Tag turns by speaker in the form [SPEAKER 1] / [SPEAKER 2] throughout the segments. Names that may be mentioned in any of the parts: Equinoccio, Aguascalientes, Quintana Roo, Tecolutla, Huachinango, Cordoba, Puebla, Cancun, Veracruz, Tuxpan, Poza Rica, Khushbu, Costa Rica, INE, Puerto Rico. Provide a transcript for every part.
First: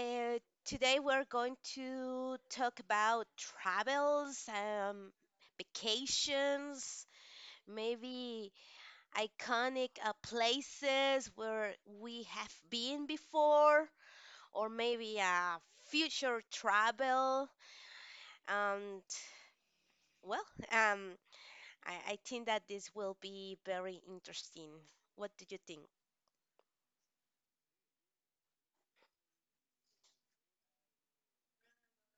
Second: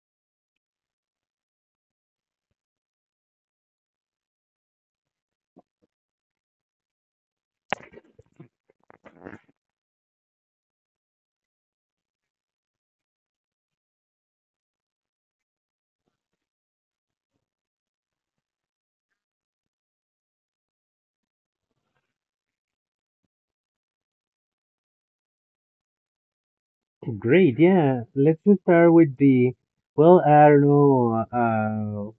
[SPEAKER 1] uh, Today we're going to talk about travels, vacations, maybe iconic places where we have been before, or maybe a future travel. And well, um, I think that this will be very interesting. What do you think?
[SPEAKER 2] Great, yeah. Let's just start with the. Well, I don't know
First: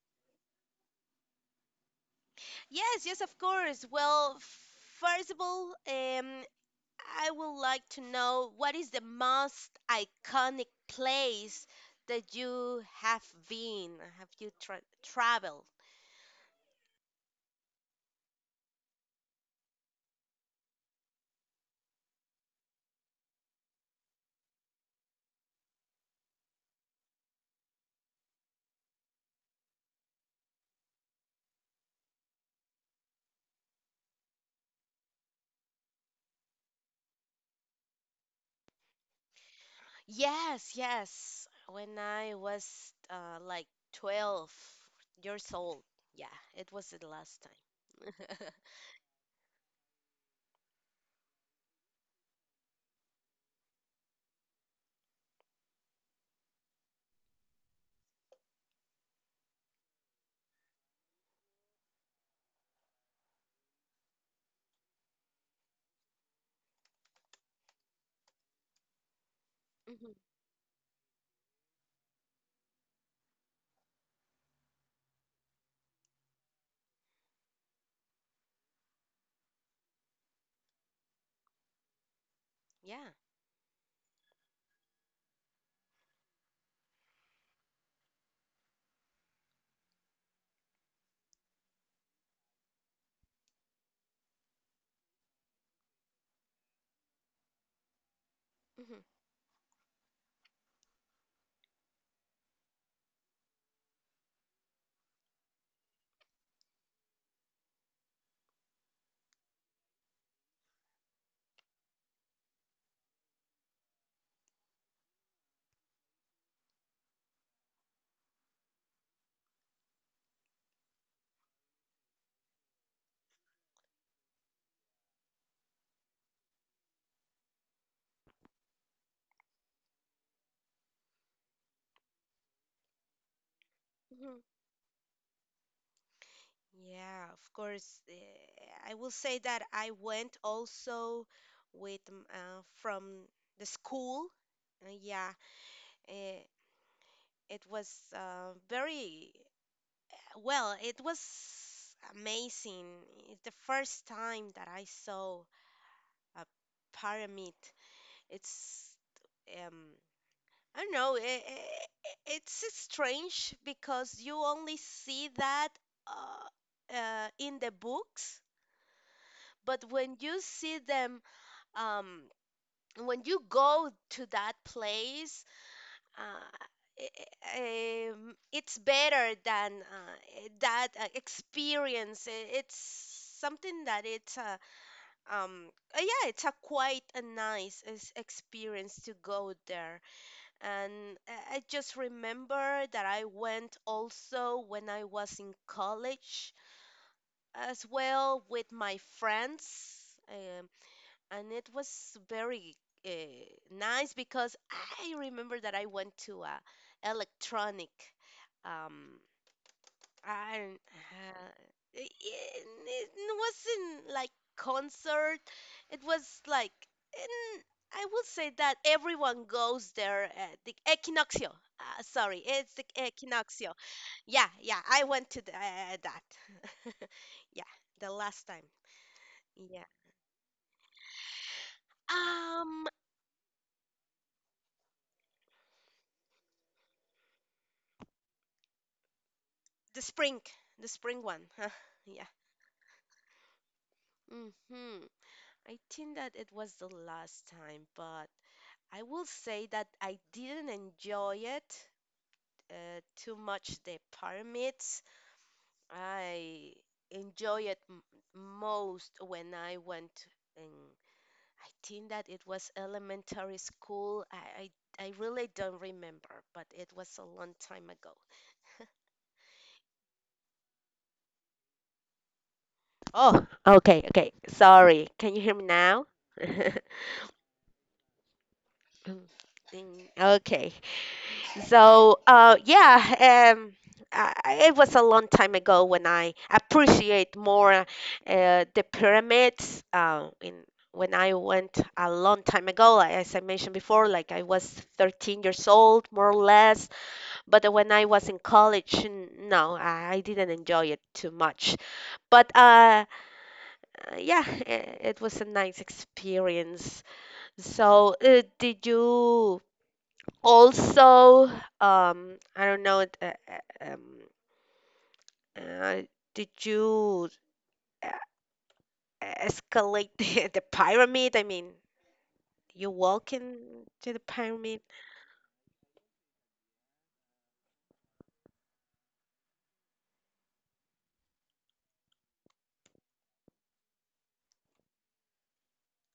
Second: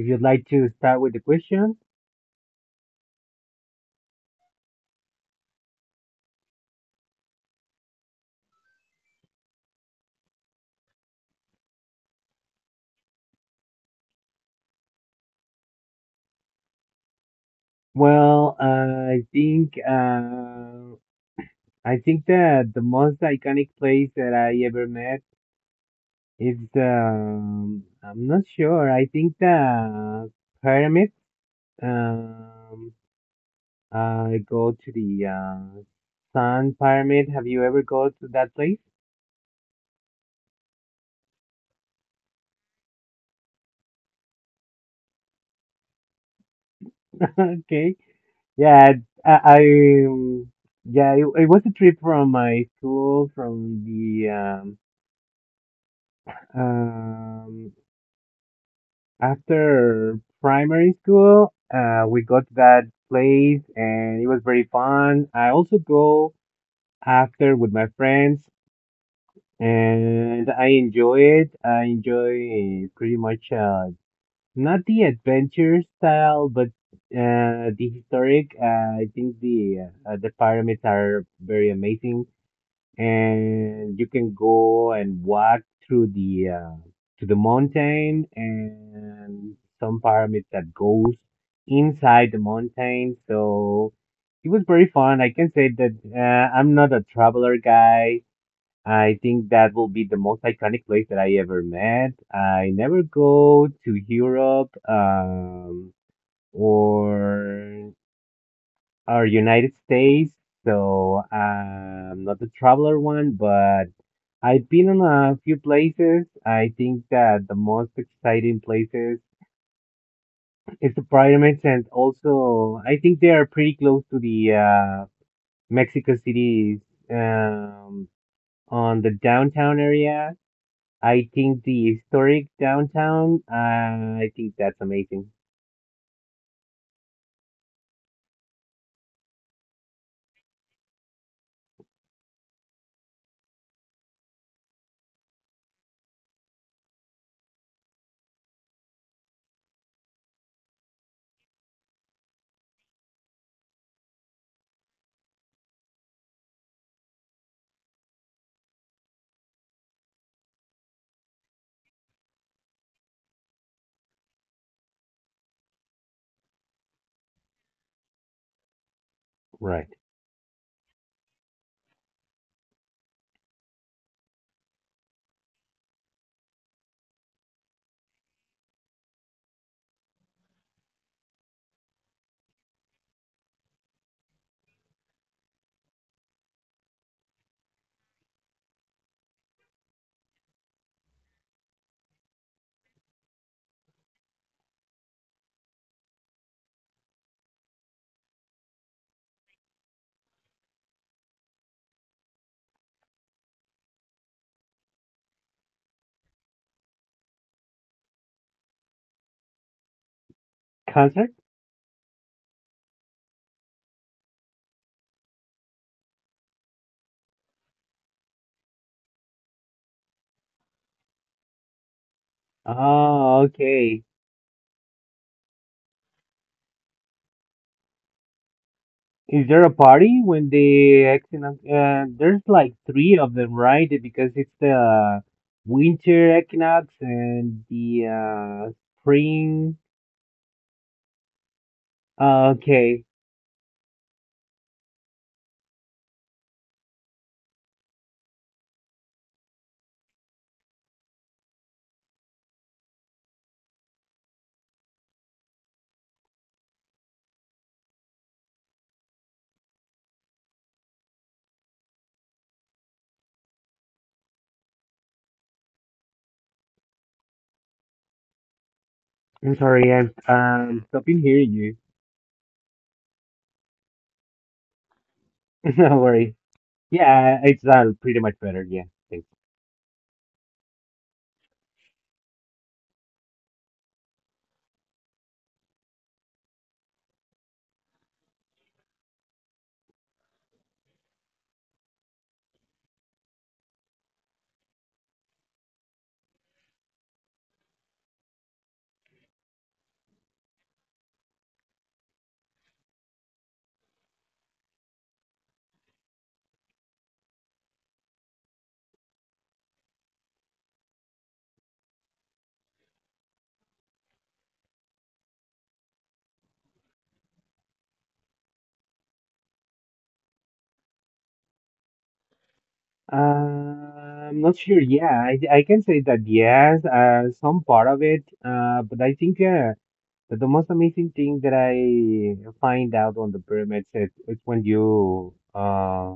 [SPEAKER 2] if you'd like to start with the question.
[SPEAKER 1] Yes, yes, of course. Well, first of all, I would like to know what is the most iconic place that you have been? Have you tra traveled?
[SPEAKER 2] Well, I think uh, I think that the most iconic place that I ever met is I'm not sure. I think the pyramids. Um, I go to the Sun Pyramid. Have you ever go to that place?
[SPEAKER 1] Yes, yes. When I was like 12 years old. Yeah, it was the last time.
[SPEAKER 2] Okay. Yeah, I um, yeah, it was a trip from my school from the um after primary school. We got to that place and it was very fun. I also go after with my friends
[SPEAKER 1] Hmm.
[SPEAKER 2] and I enjoy it. I enjoy pretty much not the adventure style, but the historic. I think the pyramids are very amazing,
[SPEAKER 1] Yeah.
[SPEAKER 2] and you can go and walk through the to the mountain and some pyramids that goes inside the mountain. So it was very fun. I can say that I'm not a traveler guy.
[SPEAKER 1] Hmm.
[SPEAKER 2] I think that will be the most iconic place that I ever met. I never go to Europe, or United States, so I'm not the traveler one, but I've been in a few places. I think that the most exciting places is the pyramids, and also I think they are pretty close to the Mexico City, um, on the downtown area. I think the historic downtown. I
[SPEAKER 1] Hmm.
[SPEAKER 2] think that's amazing.
[SPEAKER 1] Yeah, of course. I will say that I went also with from the school. Uh, yeah, uh, it was very Well, it was amazing. It's the first time that I saw a pyramid. It's um I don't know, it's strange because you only see that in the books, but
[SPEAKER 2] Right.
[SPEAKER 1] when you see them, um when you go to that place, uh, it's better than that experience. It's something that it's a... um yeah, it's a quite a nice experience to go there. And I just remember that I went also when I was in college as well with my friends. And it was very uh, nice because I remember that I went to a electronic. Um, I don't-
[SPEAKER 2] Concert?
[SPEAKER 1] uh, it wasn't like concert. It was like in, I will say that everyone goes there at the Equinoccio. Sorry, it's the
[SPEAKER 2] Oh,
[SPEAKER 1] Equinoccio.
[SPEAKER 2] okay.
[SPEAKER 1] Yeah, yeah, I went to the, that. Yeah, the last time.
[SPEAKER 2] Is there a
[SPEAKER 1] Yeah.
[SPEAKER 2] party when the equinox? There's like
[SPEAKER 1] Um.
[SPEAKER 2] three of them, right? Because it's the winter equinox and the spring.
[SPEAKER 1] The spring, the spring one. Huh? Yeah.
[SPEAKER 2] Okay,
[SPEAKER 1] Hmm. I think that it was the last time, but I will say that I didn't enjoy it too much. The pyramids. I enjoy it most when I went in. I think that it was elementary school. I really don't remember, but it was a long time ago.
[SPEAKER 2] I'm sorry, I'm stopping hearing you.
[SPEAKER 1] Oh, okay, okay. Sorry. Can you hear me
[SPEAKER 2] No
[SPEAKER 1] now?
[SPEAKER 2] worry. Yeah, it's pretty much better. Yeah,
[SPEAKER 1] Mm.
[SPEAKER 2] thanks.
[SPEAKER 1] Mm. Okay. So, yeah, it was a long time ago when I appreciate more the pyramids. In When I went a long time ago, like, as I mentioned before, like I was 13 years old, more or less. But when I was in college, no, I didn't enjoy it too much. But yeah, it was a nice experience. So, did you? Also, I don't know. Um, uh, did you uh, escalate the pyramid? I mean, you walk in to the
[SPEAKER 2] I'm not sure.
[SPEAKER 1] pyramid?
[SPEAKER 2] Yeah, I can say that yes, some part of it. But I think. But the most amazing thing that I find out on the pyramids is when you uh,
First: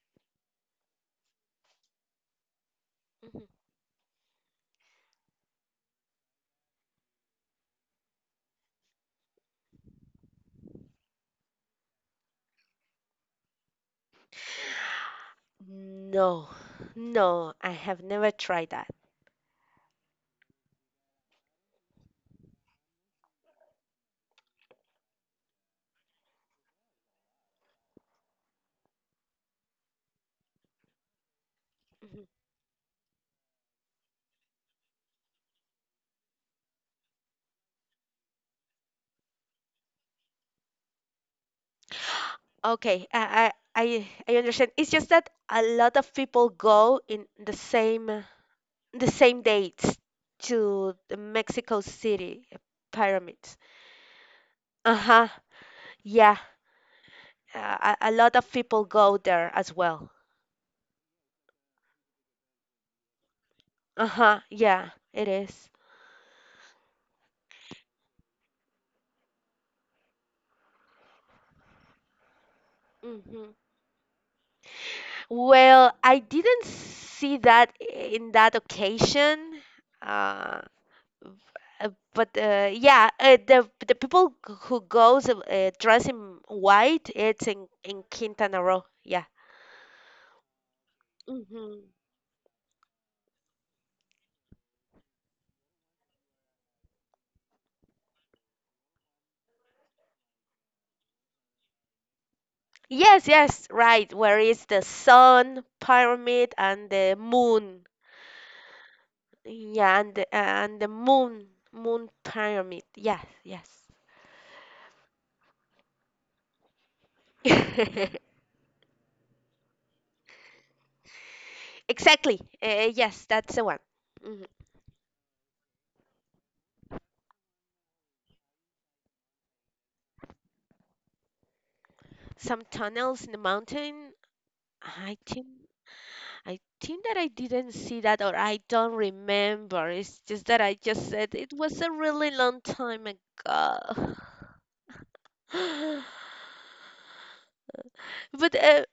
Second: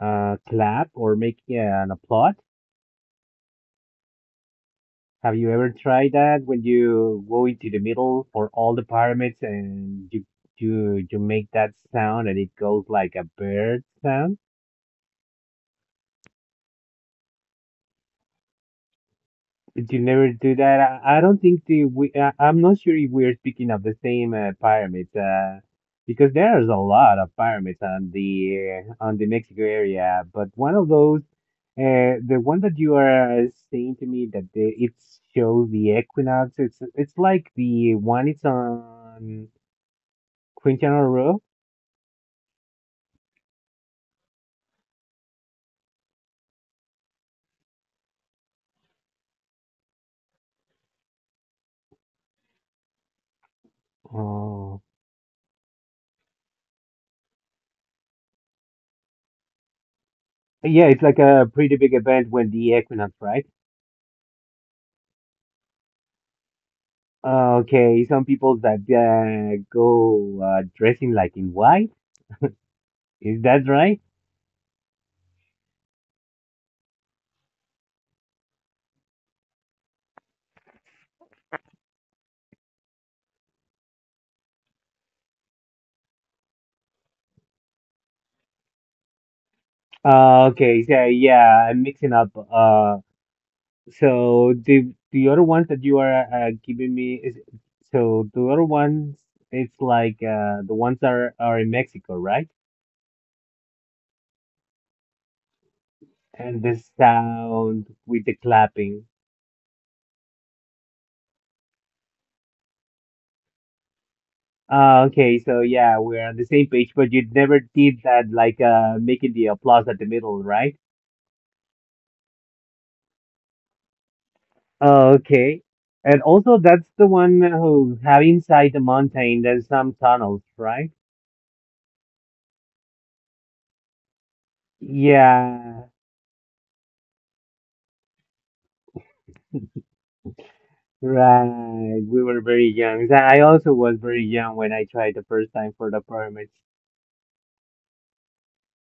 [SPEAKER 2] uh, clap or make, yeah, an applaud.
[SPEAKER 1] Mhm.
[SPEAKER 2] Have you ever tried that when you go into the middle for all the pyramids and you make that sound and it goes like a bird sound?
[SPEAKER 1] No, no, I have never tried that.
[SPEAKER 2] Did you never do that? I don't think the we. I'm not sure if we're speaking of the same pyramids, because there's a lot of pyramids on the Mexico area. But one of those,
[SPEAKER 1] Mhm.
[SPEAKER 2] the one that you are saying to me that it shows the equinox. It's like the one. It's on Quintana Roo.
[SPEAKER 1] Okay, I understand. It's just that a lot of people go in the same dates to the Mexico City pyramids.
[SPEAKER 2] Oh,
[SPEAKER 1] Uh-huh. Yeah. A lot of people go there as well.
[SPEAKER 2] yeah, it's like a pretty big event when the equinox, right?
[SPEAKER 1] Uh-huh. Yeah, it is.
[SPEAKER 2] Okay, some people that go dressing like in white. Is
[SPEAKER 1] Mhm.
[SPEAKER 2] that right?
[SPEAKER 1] Well, I didn't see that in that occasion. Uh, but yeah, the people who goes dress in white, it's in Quintana Roo. Yeah.
[SPEAKER 2] Okay, so yeah, I'm
[SPEAKER 1] Hmm.
[SPEAKER 2] mixing up. So the other ones that you are giving me is so the other ones it's like the ones that are in Mexico, right?
[SPEAKER 1] Yes, yes, right. Where is the sun pyramid
[SPEAKER 2] And the
[SPEAKER 1] and the moon?
[SPEAKER 2] sound with the clapping.
[SPEAKER 1] Yeah, and the, moon pyramid. Yes, yes.
[SPEAKER 2] Okay, so yeah, we're on the same page, but you never did that like making the applause at the middle, right?
[SPEAKER 1] Exactly. Yes, that's the one. Mhm.
[SPEAKER 2] Okay. And also that's the one who have inside the mountain there's some tunnels, right?
[SPEAKER 1] Some tunnels in the mountain. I think
[SPEAKER 2] Yeah,
[SPEAKER 1] I think that I didn't see that or I don't remember. It's just that I just said it was a
[SPEAKER 2] right. We
[SPEAKER 1] really
[SPEAKER 2] were
[SPEAKER 1] long
[SPEAKER 2] very
[SPEAKER 1] time
[SPEAKER 2] young. So I also was
[SPEAKER 1] ago.
[SPEAKER 2] very young when I tried the first time for the pyramids.
[SPEAKER 1] But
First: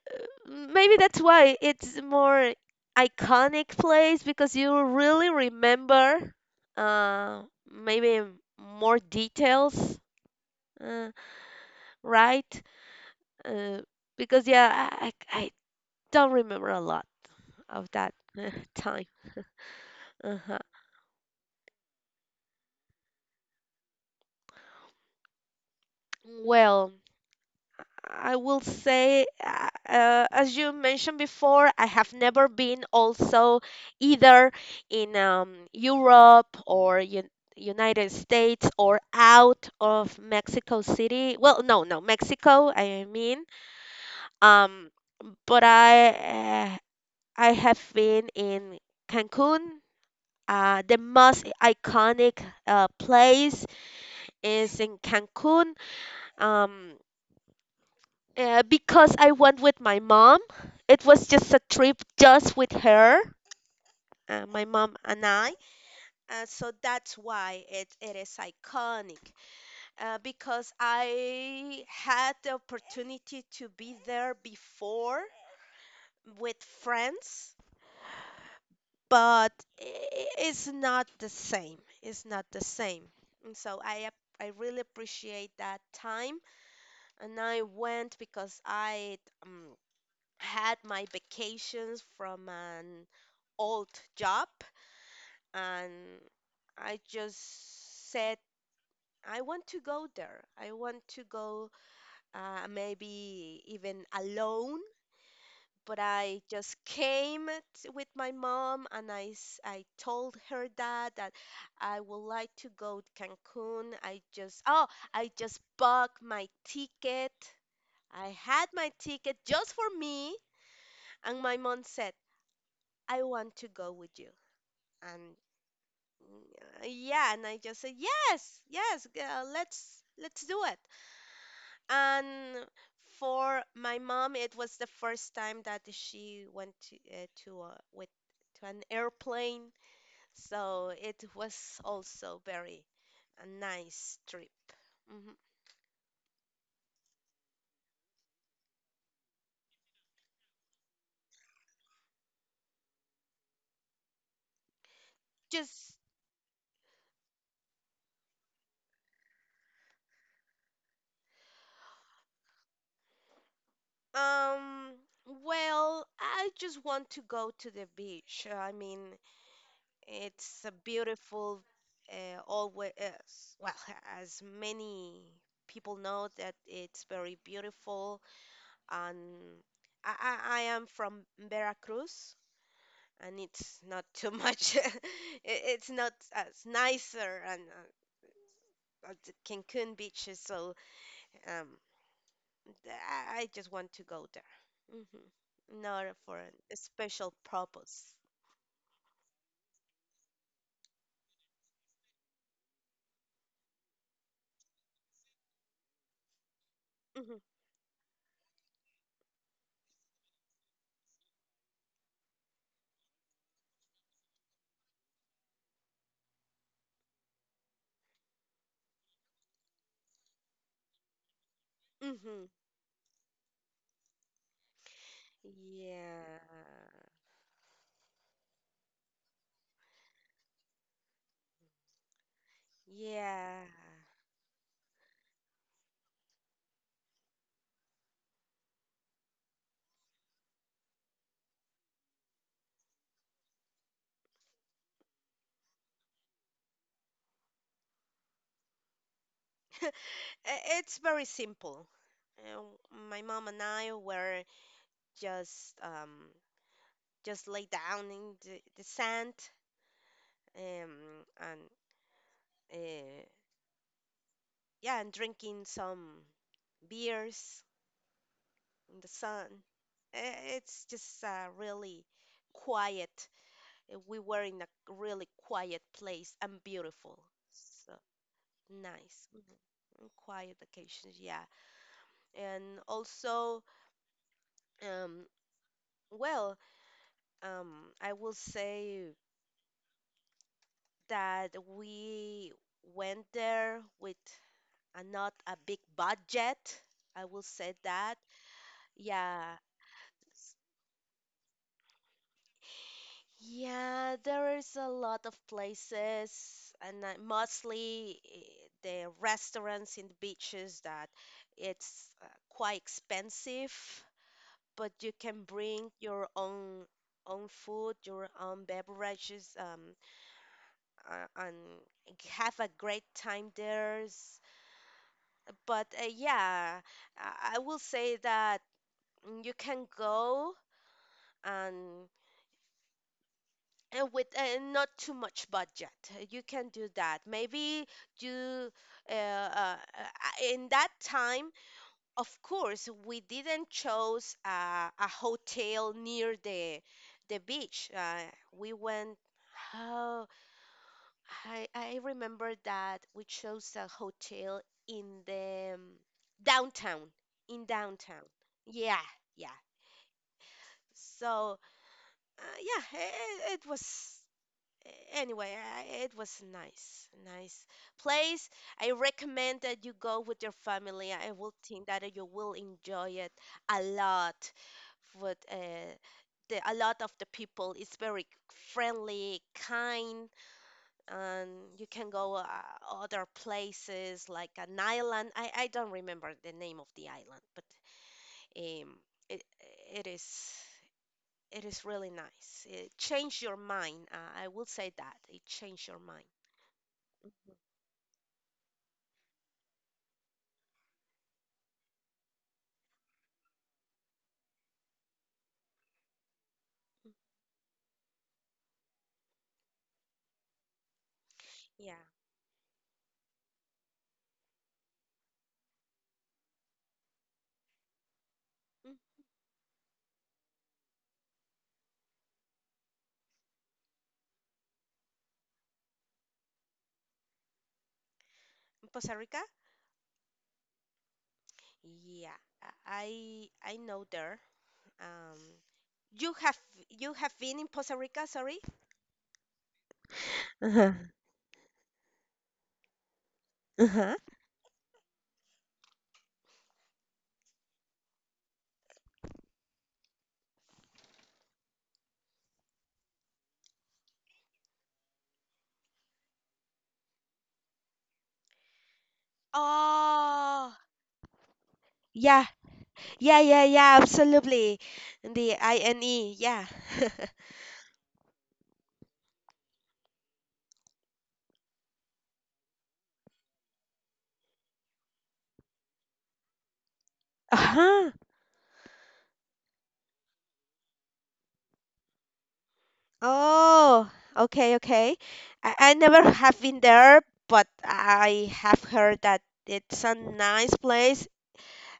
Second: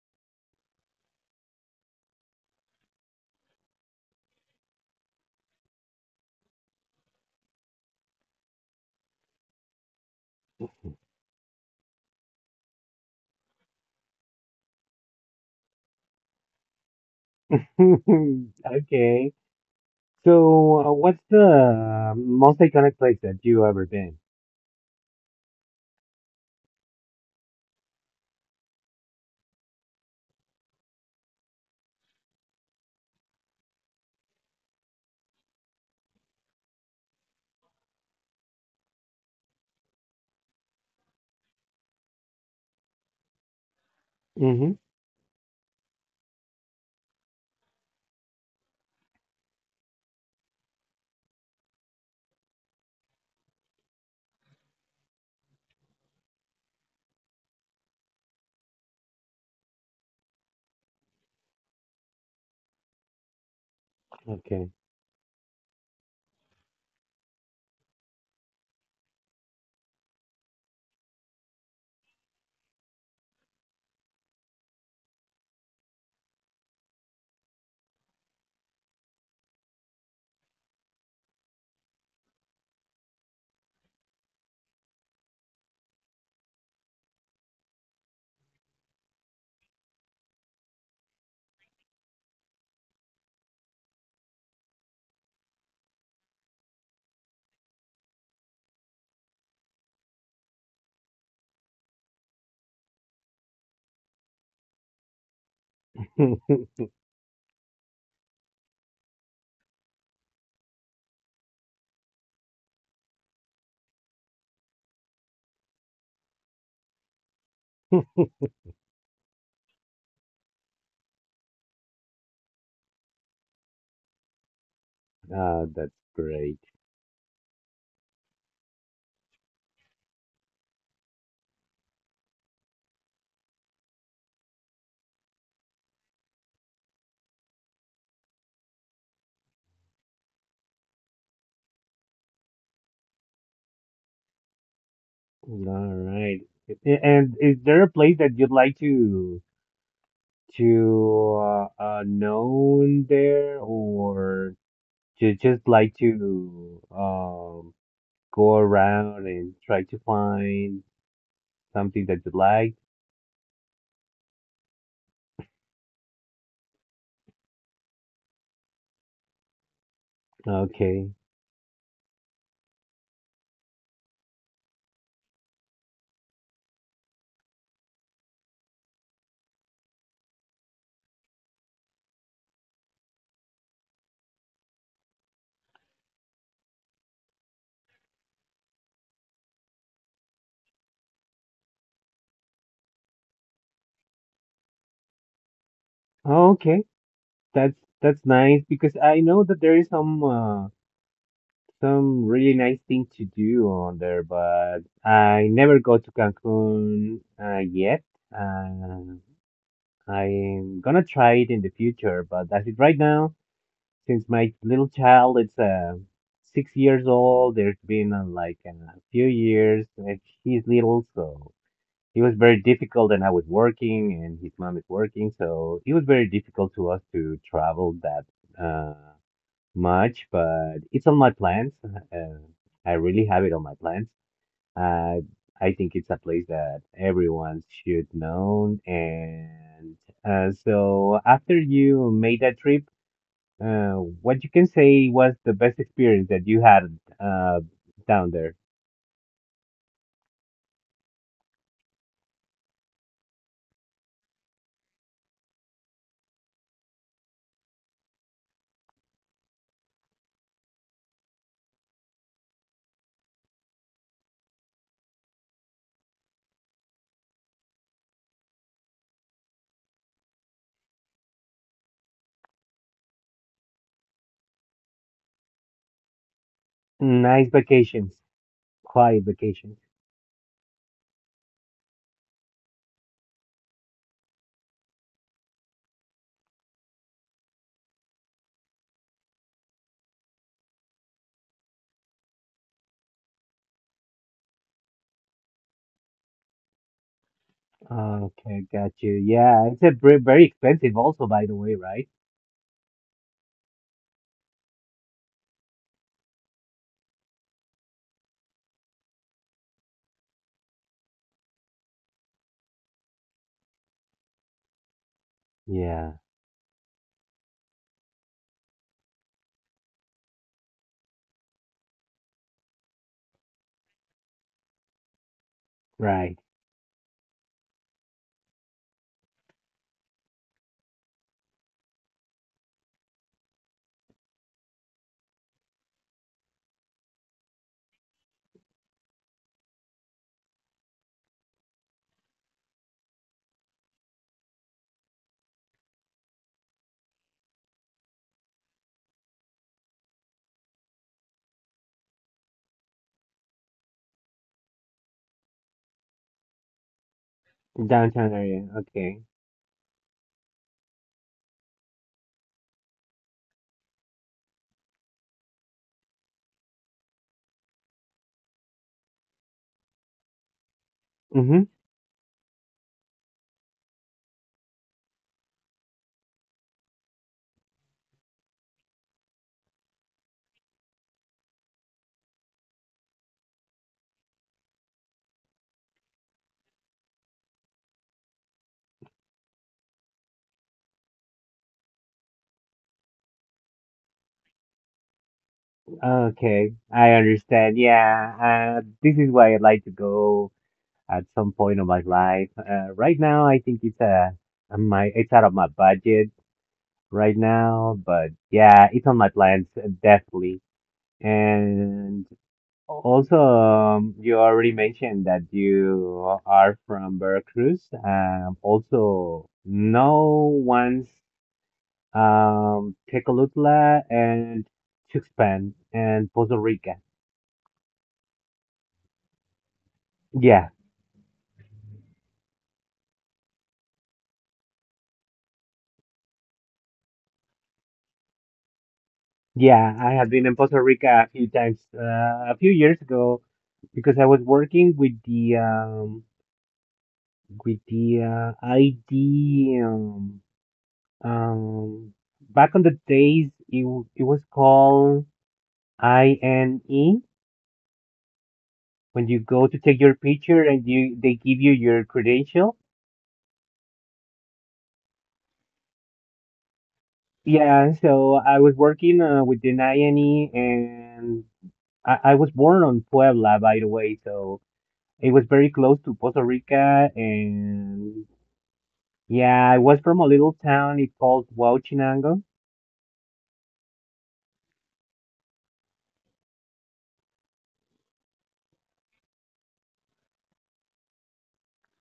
[SPEAKER 1] maybe that's why it's more iconic place because you really remember, uh, maybe more details, uh, right? Uh, because yeah, I don't remember a lot of that time.
[SPEAKER 2] Okay.
[SPEAKER 1] Uh-huh.
[SPEAKER 2] So, what's the most iconic place that you ever been?
[SPEAKER 1] Well, I will say, as you mentioned before, I have never been also either in Europe or un United States or out of Mexico City. Well, no, no, Mexico, I mean.
[SPEAKER 2] Hmm.
[SPEAKER 1] Um, but I have been in Cancun. The most iconic place is in Cancun. Um, because I went with my mom. It was just a trip just with her,
[SPEAKER 2] Okay.
[SPEAKER 1] my mom and I. So that's why it is iconic. Because I had the opportunity to be there before with friends, but it's not the same. It's not the same. And so I really appreciate that time, and I went because I um, had my vacations from an old job, and I just said I want to go there. I want to go, maybe even alone, but I just came with my mom and I, I told her that I would like to go to Cancun. I just Oh, I just bought my ticket. I had my ticket just for me, and my mom said, "I want to go with you." And
[SPEAKER 2] Ah, that's great.
[SPEAKER 1] yeah, and I just said, yes, yes, let's do it. And for my mom, it was the first time that she went to an airplane, so it was also very a nice trip. Hmm.
[SPEAKER 2] All right. And is there a place that you'd like to to know there, or to just like
[SPEAKER 1] Just
[SPEAKER 2] to go around and try to find something that you like.
[SPEAKER 1] um, well, I just want to go to the beach. I mean, it's a
[SPEAKER 2] Okay.
[SPEAKER 1] beautiful, always, well, as many people know that it's very beautiful. And I, I am from Veracruz, and it's not too much. It's not as nicer and as the Cancun beaches. So um, I just want to go there. Hmm. Not for
[SPEAKER 2] Oh, okay.
[SPEAKER 1] a special
[SPEAKER 2] That's
[SPEAKER 1] purpose.
[SPEAKER 2] that's nice because I know that there is some, some really nice thing to do on there, but I never go to Cancun
[SPEAKER 1] Hmm.
[SPEAKER 2] yet. Uh, I'm gonna try it in the future, but as it right now, since my little child is 6 years old, there's been like a few years and he's little, so. He was
[SPEAKER 1] Hmm.
[SPEAKER 2] very difficult and I was working and his mom is working, so it was very
[SPEAKER 1] Yeah.
[SPEAKER 2] difficult to us to travel that uh, much, but it's on my plans. I really have it on
[SPEAKER 1] Yeah.
[SPEAKER 2] my plans. Uh, I think it's a place that everyone should know. And so after you made that trip, uh, what you can say was the best experience that you had down there?
[SPEAKER 1] It's very simple. Uh, my mom and I were just um, just lay down in the sand, um, and uh, yeah, and drinking some beers in the sun. It's just really quiet. We were in a really quiet place and beautiful.
[SPEAKER 2] Nice
[SPEAKER 1] So
[SPEAKER 2] vacations, quiet
[SPEAKER 1] nice. Mhm.
[SPEAKER 2] vacations.
[SPEAKER 1] And quiet vacations, yeah. And also, um, well, I will say that we went there with a, not a big budget. I will say that.
[SPEAKER 2] Okay, got you.
[SPEAKER 1] Yeah.
[SPEAKER 2] Yeah, it's a very, very expensive also, by the way, right?
[SPEAKER 1] Yeah, there is a lot of places, and mostly the restaurants in the beaches that it's quite expensive, but you can bring
[SPEAKER 2] Yeah,
[SPEAKER 1] your own food, your own beverages. And have a great time there. But
[SPEAKER 2] right.
[SPEAKER 1] yeah, I will say that you can go and, and, with not too much budget. You can do that. Maybe you uh, in that time, of course, we didn't choose a hotel near the beach. We went. I remember that we chose a hotel in the downtown, in downtown.
[SPEAKER 2] Downtown area.
[SPEAKER 1] Yeah,
[SPEAKER 2] Okay.
[SPEAKER 1] yeah. So, yeah, it was anyway, it was nice, nice place. I recommend that you go with your family. I will
[SPEAKER 2] Mm-hmm.
[SPEAKER 1] think that you will enjoy it a lot with a lot of the people. It's very friendly, kind, and you can go other places like an island. I don't remember the name of the island, but um, it, it is it is really nice. It changed your mind. I will say that it changed your mind.
[SPEAKER 2] Okay, I understand. Yeah, this is why I'd like to go at some point of my life. Right now, I think it's my it's out of my budget
[SPEAKER 1] Mm.
[SPEAKER 2] right now, but yeah, it's on my plans, definitely.
[SPEAKER 1] Yeah.
[SPEAKER 2] And also, you already mentioned that you are from Veracruz.
[SPEAKER 1] Mm,
[SPEAKER 2] Also, know ones, Tecolutla and Tuxpan and Poza Rica.
[SPEAKER 1] in Costa Rica?
[SPEAKER 2] Yeah,
[SPEAKER 1] Yeah. I know there. Um, you have You have been in Costa Rica, sorry?
[SPEAKER 2] yeah, I have been in Poza
[SPEAKER 1] Uh-huh.
[SPEAKER 2] Rica a few times, a few years ago,
[SPEAKER 1] Uh-huh.
[SPEAKER 2] because I was working with the, with the ID, um, back on the days it was called INE when you go to take your picture
[SPEAKER 1] Oh,
[SPEAKER 2] and you they give you your
[SPEAKER 1] yeah.
[SPEAKER 2] credential.
[SPEAKER 1] Yeah, yeah, yeah, absolutely. The INE, yeah.
[SPEAKER 2] Yeah, so I was working with an INE, and I was born on Puebla, by the way, so it was very close to Costa Rica.
[SPEAKER 1] Uh-huh.
[SPEAKER 2] And yeah, I was from a little town. It's called Huachinango,
[SPEAKER 1] Oh, okay, okay. I never have been there, but I have heard that it's a nice place.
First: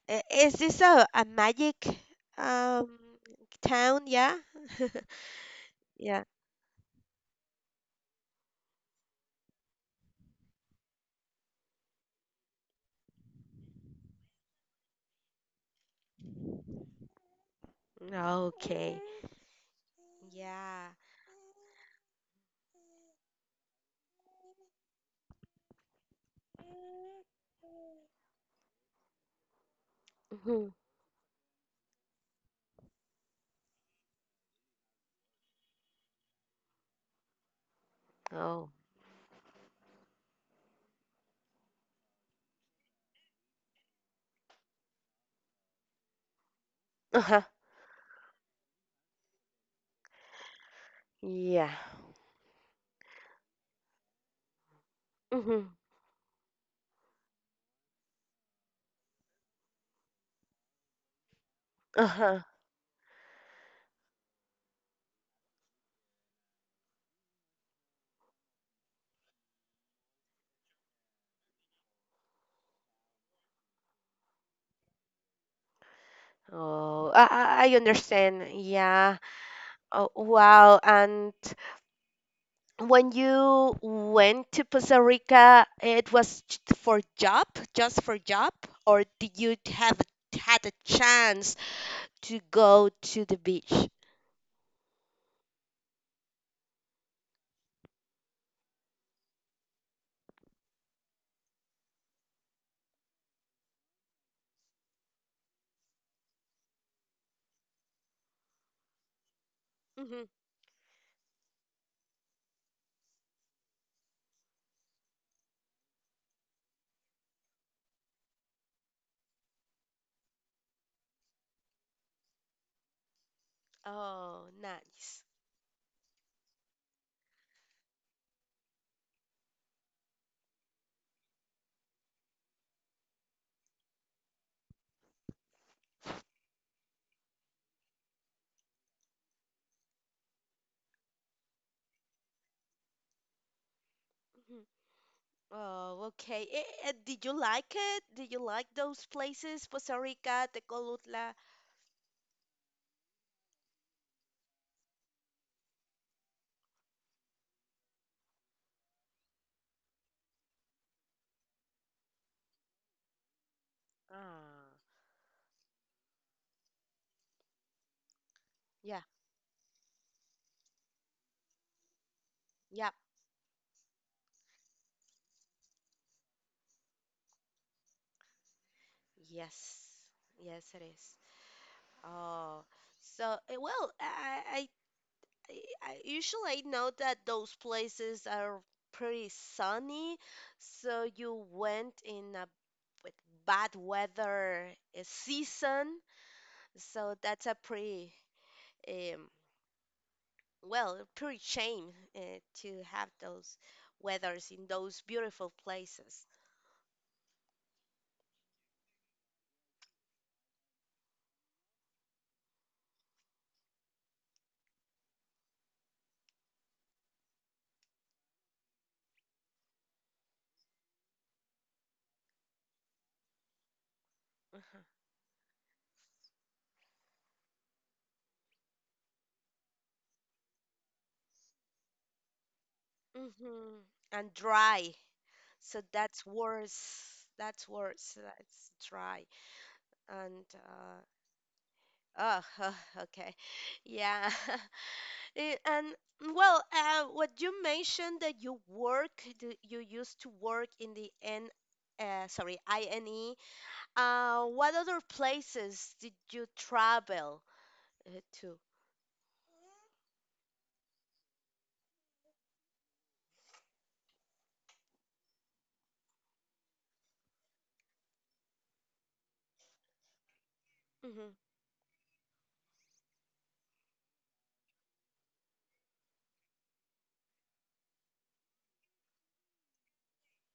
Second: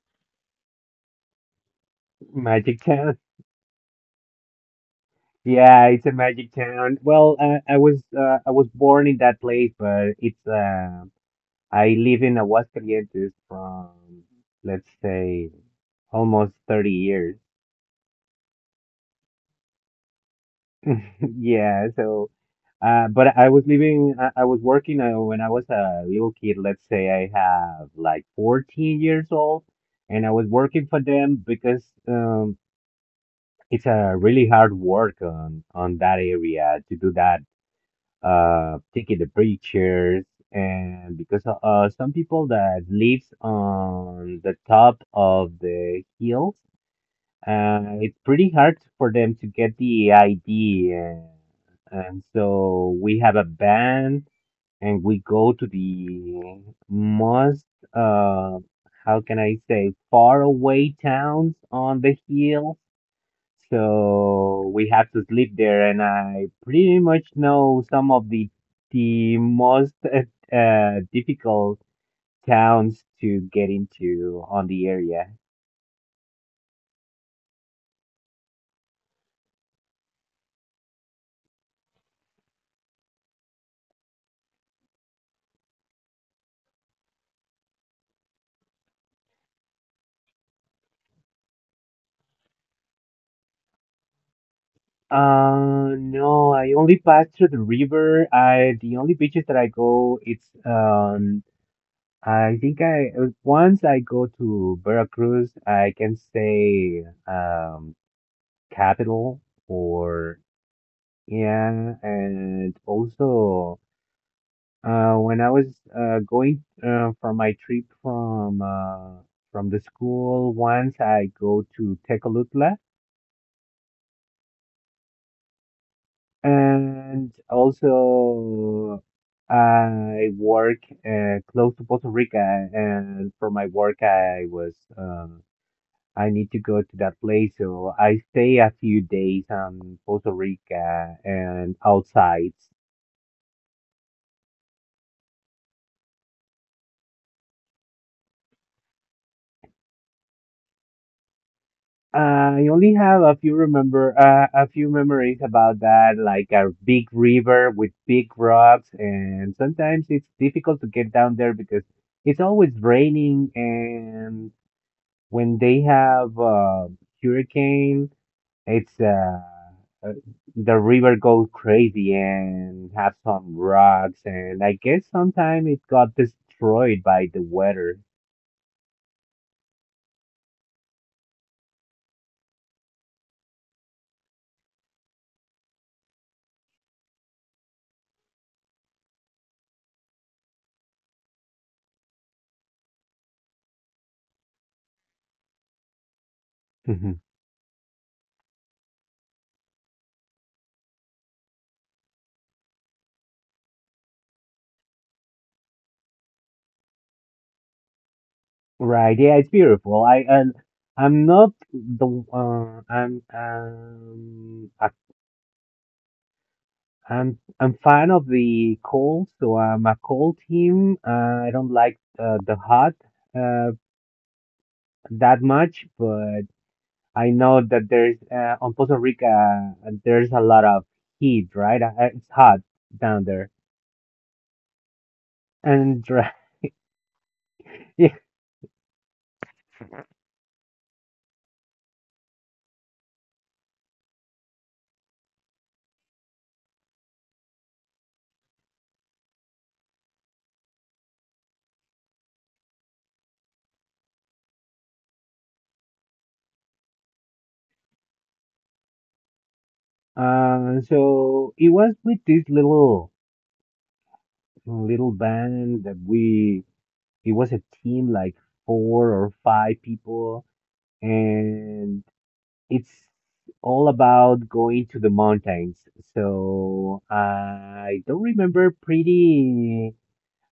[SPEAKER 1] Is this a magic
[SPEAKER 2] Magic
[SPEAKER 1] um
[SPEAKER 2] Town.
[SPEAKER 1] town? Yeah.
[SPEAKER 2] Yeah, it's a
[SPEAKER 1] Yeah.
[SPEAKER 2] magic town. Well, I was born in that place, but it's I live in Aguascalientes from, let's say, almost 30 years.
[SPEAKER 1] Okay. Yeah.
[SPEAKER 2] Yeah, so, but I was working when I was a little kid. Let's say I have like 14 years old, and I was
[SPEAKER 1] Hmm.
[SPEAKER 2] working for them because, it's a really hard work on that area to do that,
[SPEAKER 1] Oh.
[SPEAKER 2] taking the pictures, and because some people that lives on the top of the hills,
[SPEAKER 1] Uh-huh.
[SPEAKER 2] it's pretty hard for them to get the ID, and,
[SPEAKER 1] Yeah.
[SPEAKER 2] and so we have a band, and we go
[SPEAKER 1] Mm-hmm.
[SPEAKER 2] to the most, uh, how can I say, far away towns on the
[SPEAKER 1] Uh-huh.
[SPEAKER 2] hills, so we have to sleep there, and I pretty much know some of the most difficult towns to get into on the area.
[SPEAKER 1] Oh, I understand. Yeah. Oh, wow. And when you went to Costa Rica, it was for job, just for job, or did you have had a chance to go to the beach?
[SPEAKER 2] No, I only pass through the river. I The only beaches that I go, it's I think I once I go to Veracruz, I can say, capital,
[SPEAKER 1] Hmm.
[SPEAKER 2] or yeah, and also. When I was going for my trip from the school once, I go to Tecolutla,
[SPEAKER 1] Oh, nice.
[SPEAKER 2] and also I work close to Puerto Rico, and for my work, I need to go to that place, so I stay a few days on Puerto Rico and outside.
[SPEAKER 1] Mhm. Oh, okay. Did you like it? Did you like those places? Costa Rica, Tecolutla?
[SPEAKER 2] I only have a few remember a few memories about that, like a big river with big rocks, and sometimes it's difficult to get down there because it's always raining, and
[SPEAKER 1] Ah,
[SPEAKER 2] when they have hurricane, it's
[SPEAKER 1] yeah,
[SPEAKER 2] uh, the river goes crazy and
[SPEAKER 1] yeah.
[SPEAKER 2] have some rocks, and I guess sometime it got destroyed by the weather.
[SPEAKER 1] Yes, yes, it is. Oh, so well, I, usually I know that those places are pretty sunny, so you went in a with bad weather season, so that's a pretty um well, pretty shame to have those weathers in those beautiful places.
[SPEAKER 2] Right. Yeah, it's beautiful. I and I'm not the I'm I, I'm fan of the cold, so I'm a cold team. I don't like the hot uh that much, but I know that there's, on Costa Rica, there's a lot of heat, right? It's hot down there,
[SPEAKER 1] Mm-hmm. And dry. So
[SPEAKER 2] and
[SPEAKER 1] that's
[SPEAKER 2] right,
[SPEAKER 1] worse. That's
[SPEAKER 2] yeah.
[SPEAKER 1] worse. That's dry. And oh, okay. Yeah. And well, what you mentioned that you work, you used to work in sorry, INE. What other places did you travel to?
[SPEAKER 2] So it was with this little band that we it was a team like four or five people,
[SPEAKER 1] Hmm.
[SPEAKER 2] and it's all about going to the mountains. So I don't remember pretty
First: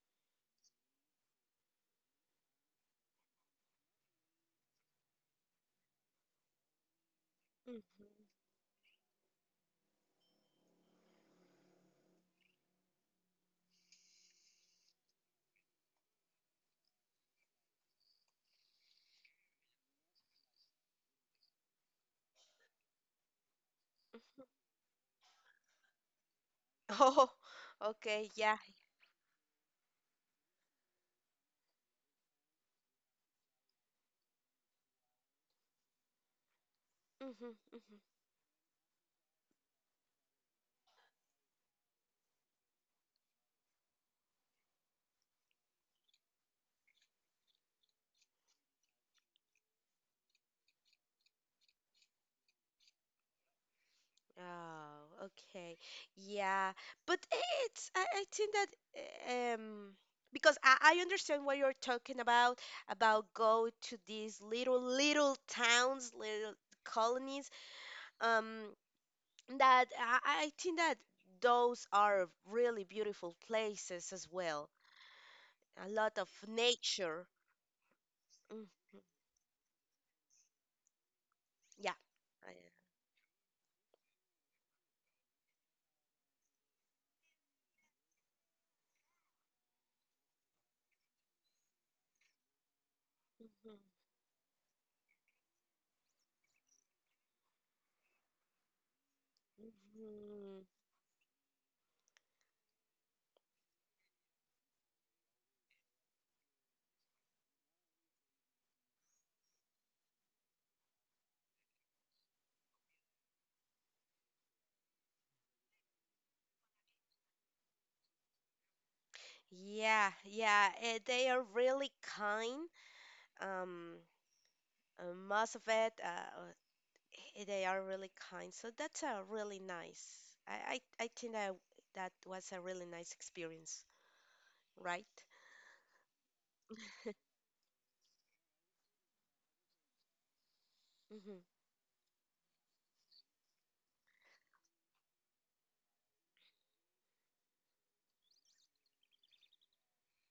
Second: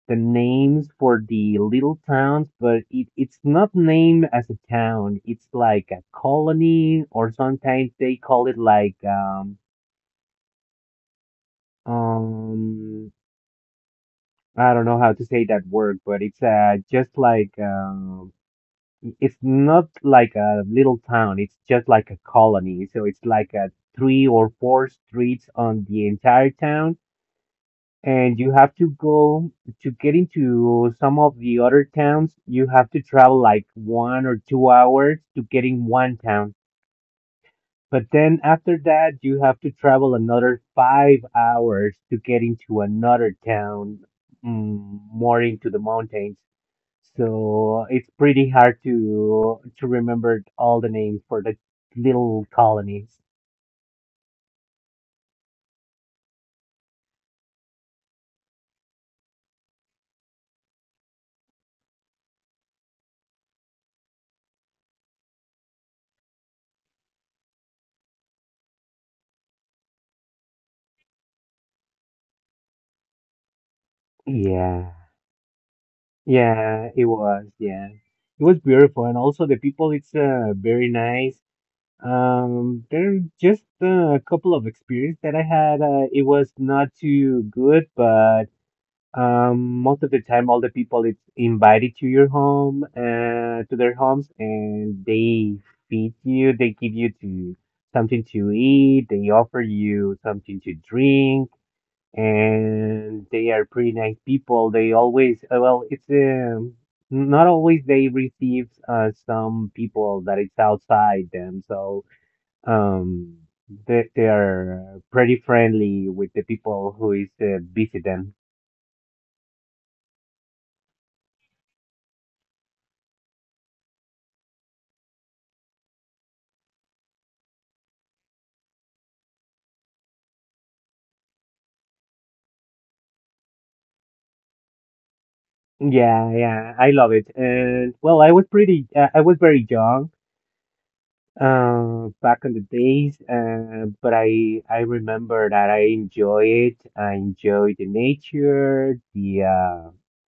[SPEAKER 2] the names for the little towns, but it's not named as a town. It's like a colony, or sometimes they
[SPEAKER 1] Hmm.
[SPEAKER 2] call it like um I don't know how to say that word, but it's just like it's not like a little town. It's just like a colony. So it's like a three or four streets on the entire town.
[SPEAKER 1] Oh, okay,
[SPEAKER 2] And you
[SPEAKER 1] yeah.
[SPEAKER 2] have to go to get into some of the other towns. You have to travel like 1 or 2 hours to get in one town.
[SPEAKER 1] Hmm. Hmm.
[SPEAKER 2] But then after that, you have to travel another 5 hours to get into another town, more into the mountains. So it's pretty hard to remember all the names for the little colonies.
[SPEAKER 1] Oh, okay. Yeah. But it's I think that because I understand what you're talking about go to these little towns, little colonies. Um that I think that those are really beautiful places as well.
[SPEAKER 2] Yeah,
[SPEAKER 1] A lot of
[SPEAKER 2] yeah, it
[SPEAKER 1] nature.
[SPEAKER 2] was. Yeah, it was
[SPEAKER 1] Hmm.
[SPEAKER 2] beautiful, and also the people. It's very nice.
[SPEAKER 1] Yeah. I,
[SPEAKER 2] There are just a couple of experience that I had. It was not too good, but most of the time, all the people it's invited to your home,
[SPEAKER 1] Mhm.
[SPEAKER 2] to their homes, and they feed you. They give you to something to eat. They offer you something
[SPEAKER 1] Mhm.
[SPEAKER 2] to drink, and they are pretty nice people. They always, well, it's, not always they receive some people that it's outside them. So, um, they are pretty friendly with the people who is visit them.
[SPEAKER 1] Yeah, yeah, they are really kind. Um, Most of it, they are really kind, so that's a really nice I think that was a really nice experience, right?
[SPEAKER 2] Yeah, yeah, I love it. And well, I was I was very young,
[SPEAKER 1] Mm-hmm.
[SPEAKER 2] back in the days, but I remember that I enjoy it. I enjoy the nature, the uh,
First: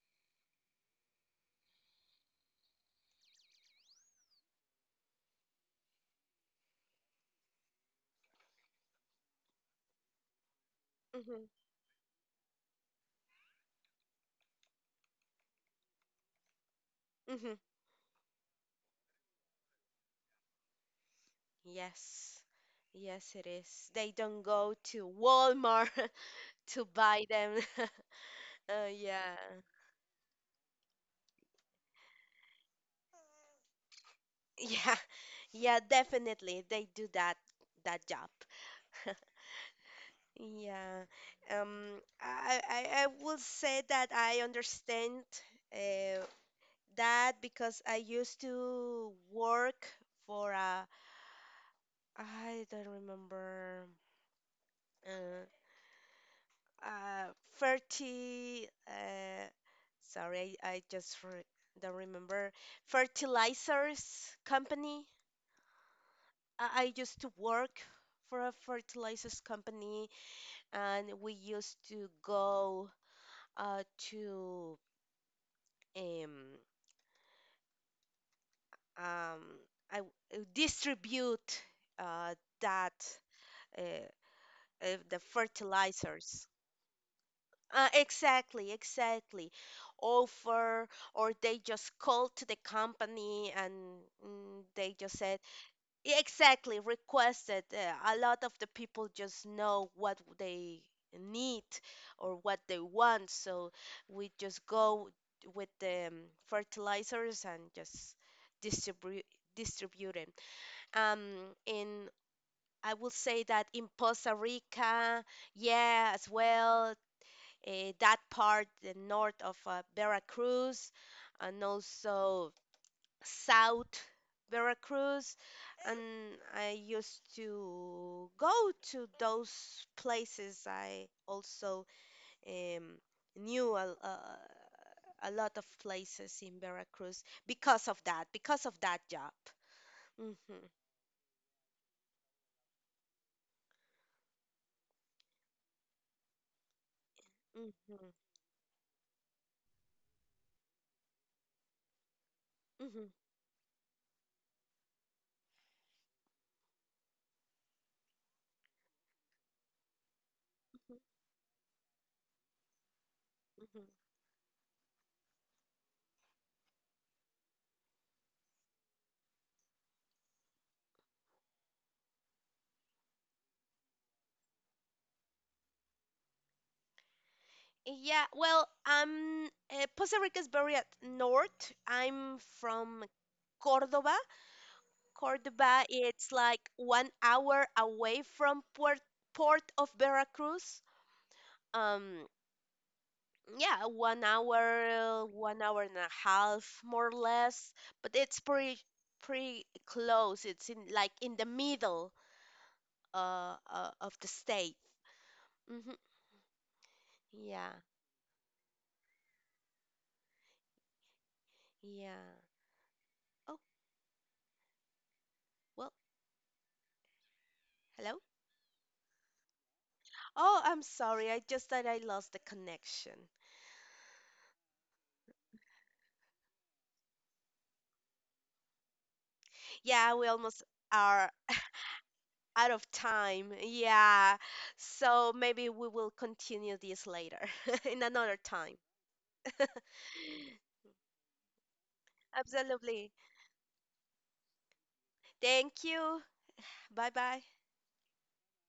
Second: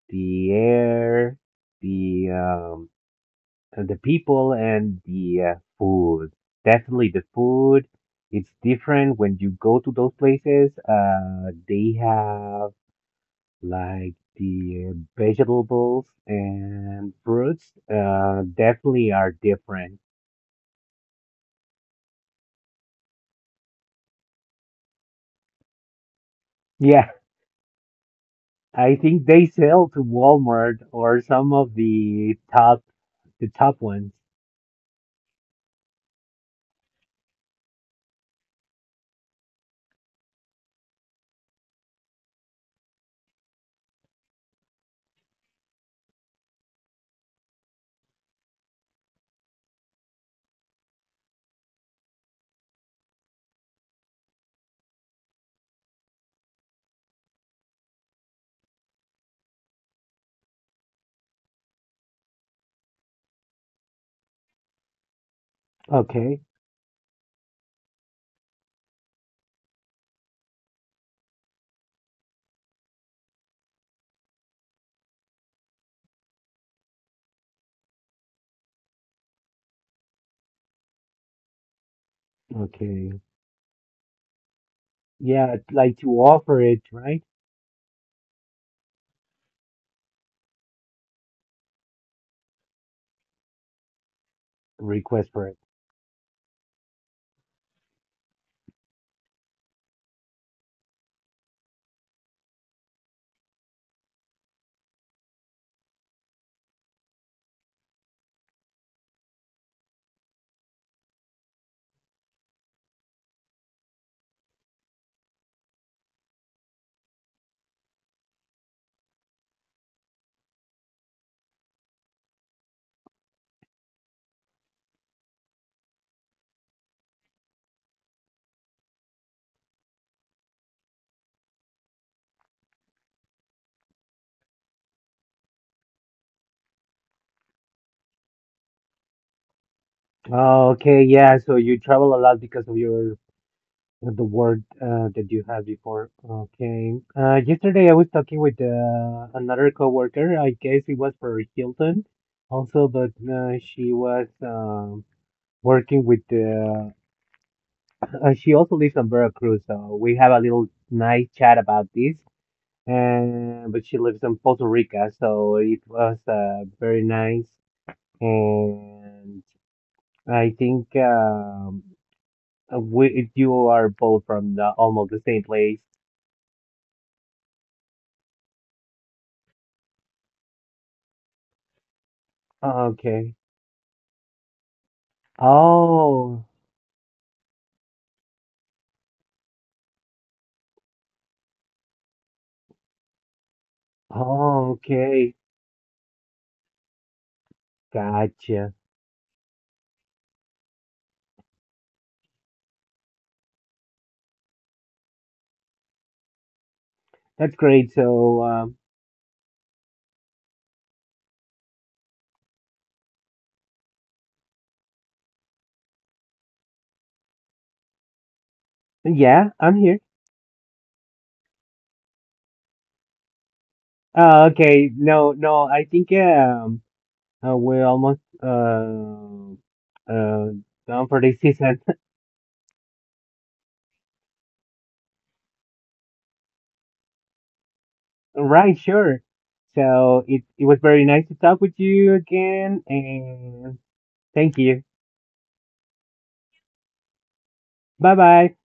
[SPEAKER 2] the air, the and the people, and the food. Definitely the food. It's different when you go to those places.
[SPEAKER 1] Mm-hmm.
[SPEAKER 2] They have like the vegetables and
[SPEAKER 1] Mm-hmm.
[SPEAKER 2] fruits, definitely are different.
[SPEAKER 1] Yes, yes, it is. They don't go to Walmart to
[SPEAKER 2] Yeah,
[SPEAKER 1] buy them.
[SPEAKER 2] I think
[SPEAKER 1] Yeah.
[SPEAKER 2] they sell to Walmart or some of the top ones.
[SPEAKER 1] Yeah. Yeah, definitely they do that job. Yeah. um I will say that I understand, uh, that because I used to work for a... I don't remember, uh, uh 30, sorry, don't remember, fertilizers company.
[SPEAKER 2] Okay,
[SPEAKER 1] I used to work for a fertilizers company, and we used to go uh to um um I distribute uh that
[SPEAKER 2] okay.
[SPEAKER 1] uh, the
[SPEAKER 2] Yeah, like to
[SPEAKER 1] fertilizers.
[SPEAKER 2] offer it, right?
[SPEAKER 1] Exactly, exactly. Offer, or they just called to the company and they just
[SPEAKER 2] Request
[SPEAKER 1] said,
[SPEAKER 2] for it.
[SPEAKER 1] yeah, exactly, requested. A lot of the people just know what they need or what they want. So we just go with the fertilizers and just distribute distribute it. Um, in I would say that in Costa Rica, yeah, as well, that part, the north of Veracruz, and also south Veracruz. And I used to go to those places. I also um, knew a lot of places in Veracruz because of that job. Hmm.
[SPEAKER 2] Oh, okay, yeah. So you travel a lot because of your the word that you had before. Okay. Yesterday I
[SPEAKER 1] Hmm.
[SPEAKER 2] was talking with another coworker. I guess it was for Hilton, also,
[SPEAKER 1] Hmm.
[SPEAKER 2] but she was working with. She also lives on Veracruz, so we have a little nice chat about this. And but she
[SPEAKER 1] Hmm.
[SPEAKER 2] lives in Puerto Rico, so it was very nice. And I think, you are both from almost the same place.
[SPEAKER 1] Yeah, well, Costa Rica is very at north. I'm from
[SPEAKER 2] Okay.
[SPEAKER 1] Cordoba. Cordoba, it's
[SPEAKER 2] Oh,
[SPEAKER 1] like 1 hour away from port of Veracruz. Um, yeah, one
[SPEAKER 2] oh,
[SPEAKER 1] hour,
[SPEAKER 2] okay.
[SPEAKER 1] 1 hour and a half, more or less. But it's
[SPEAKER 2] Gotcha.
[SPEAKER 1] pretty close. It's in like in the middle of the state. Hmm.
[SPEAKER 2] That's
[SPEAKER 1] Yeah,
[SPEAKER 2] great. So,
[SPEAKER 1] yeah. Oh, well, hello.
[SPEAKER 2] yeah, I'm here.
[SPEAKER 1] Oh, I'm sorry. I just thought I lost the connection.
[SPEAKER 2] Okay. No, no, I think, we're almost,
[SPEAKER 1] Yeah, we
[SPEAKER 2] uh,
[SPEAKER 1] almost
[SPEAKER 2] done for
[SPEAKER 1] are
[SPEAKER 2] this season.
[SPEAKER 1] out of time. Yeah. So maybe we will continue this later in another time.
[SPEAKER 2] Right, sure. So it was very nice to talk with you again,
[SPEAKER 1] Absolutely.
[SPEAKER 2] and thank you.
[SPEAKER 1] Thank you. Bye bye.
[SPEAKER 2] Bye bye.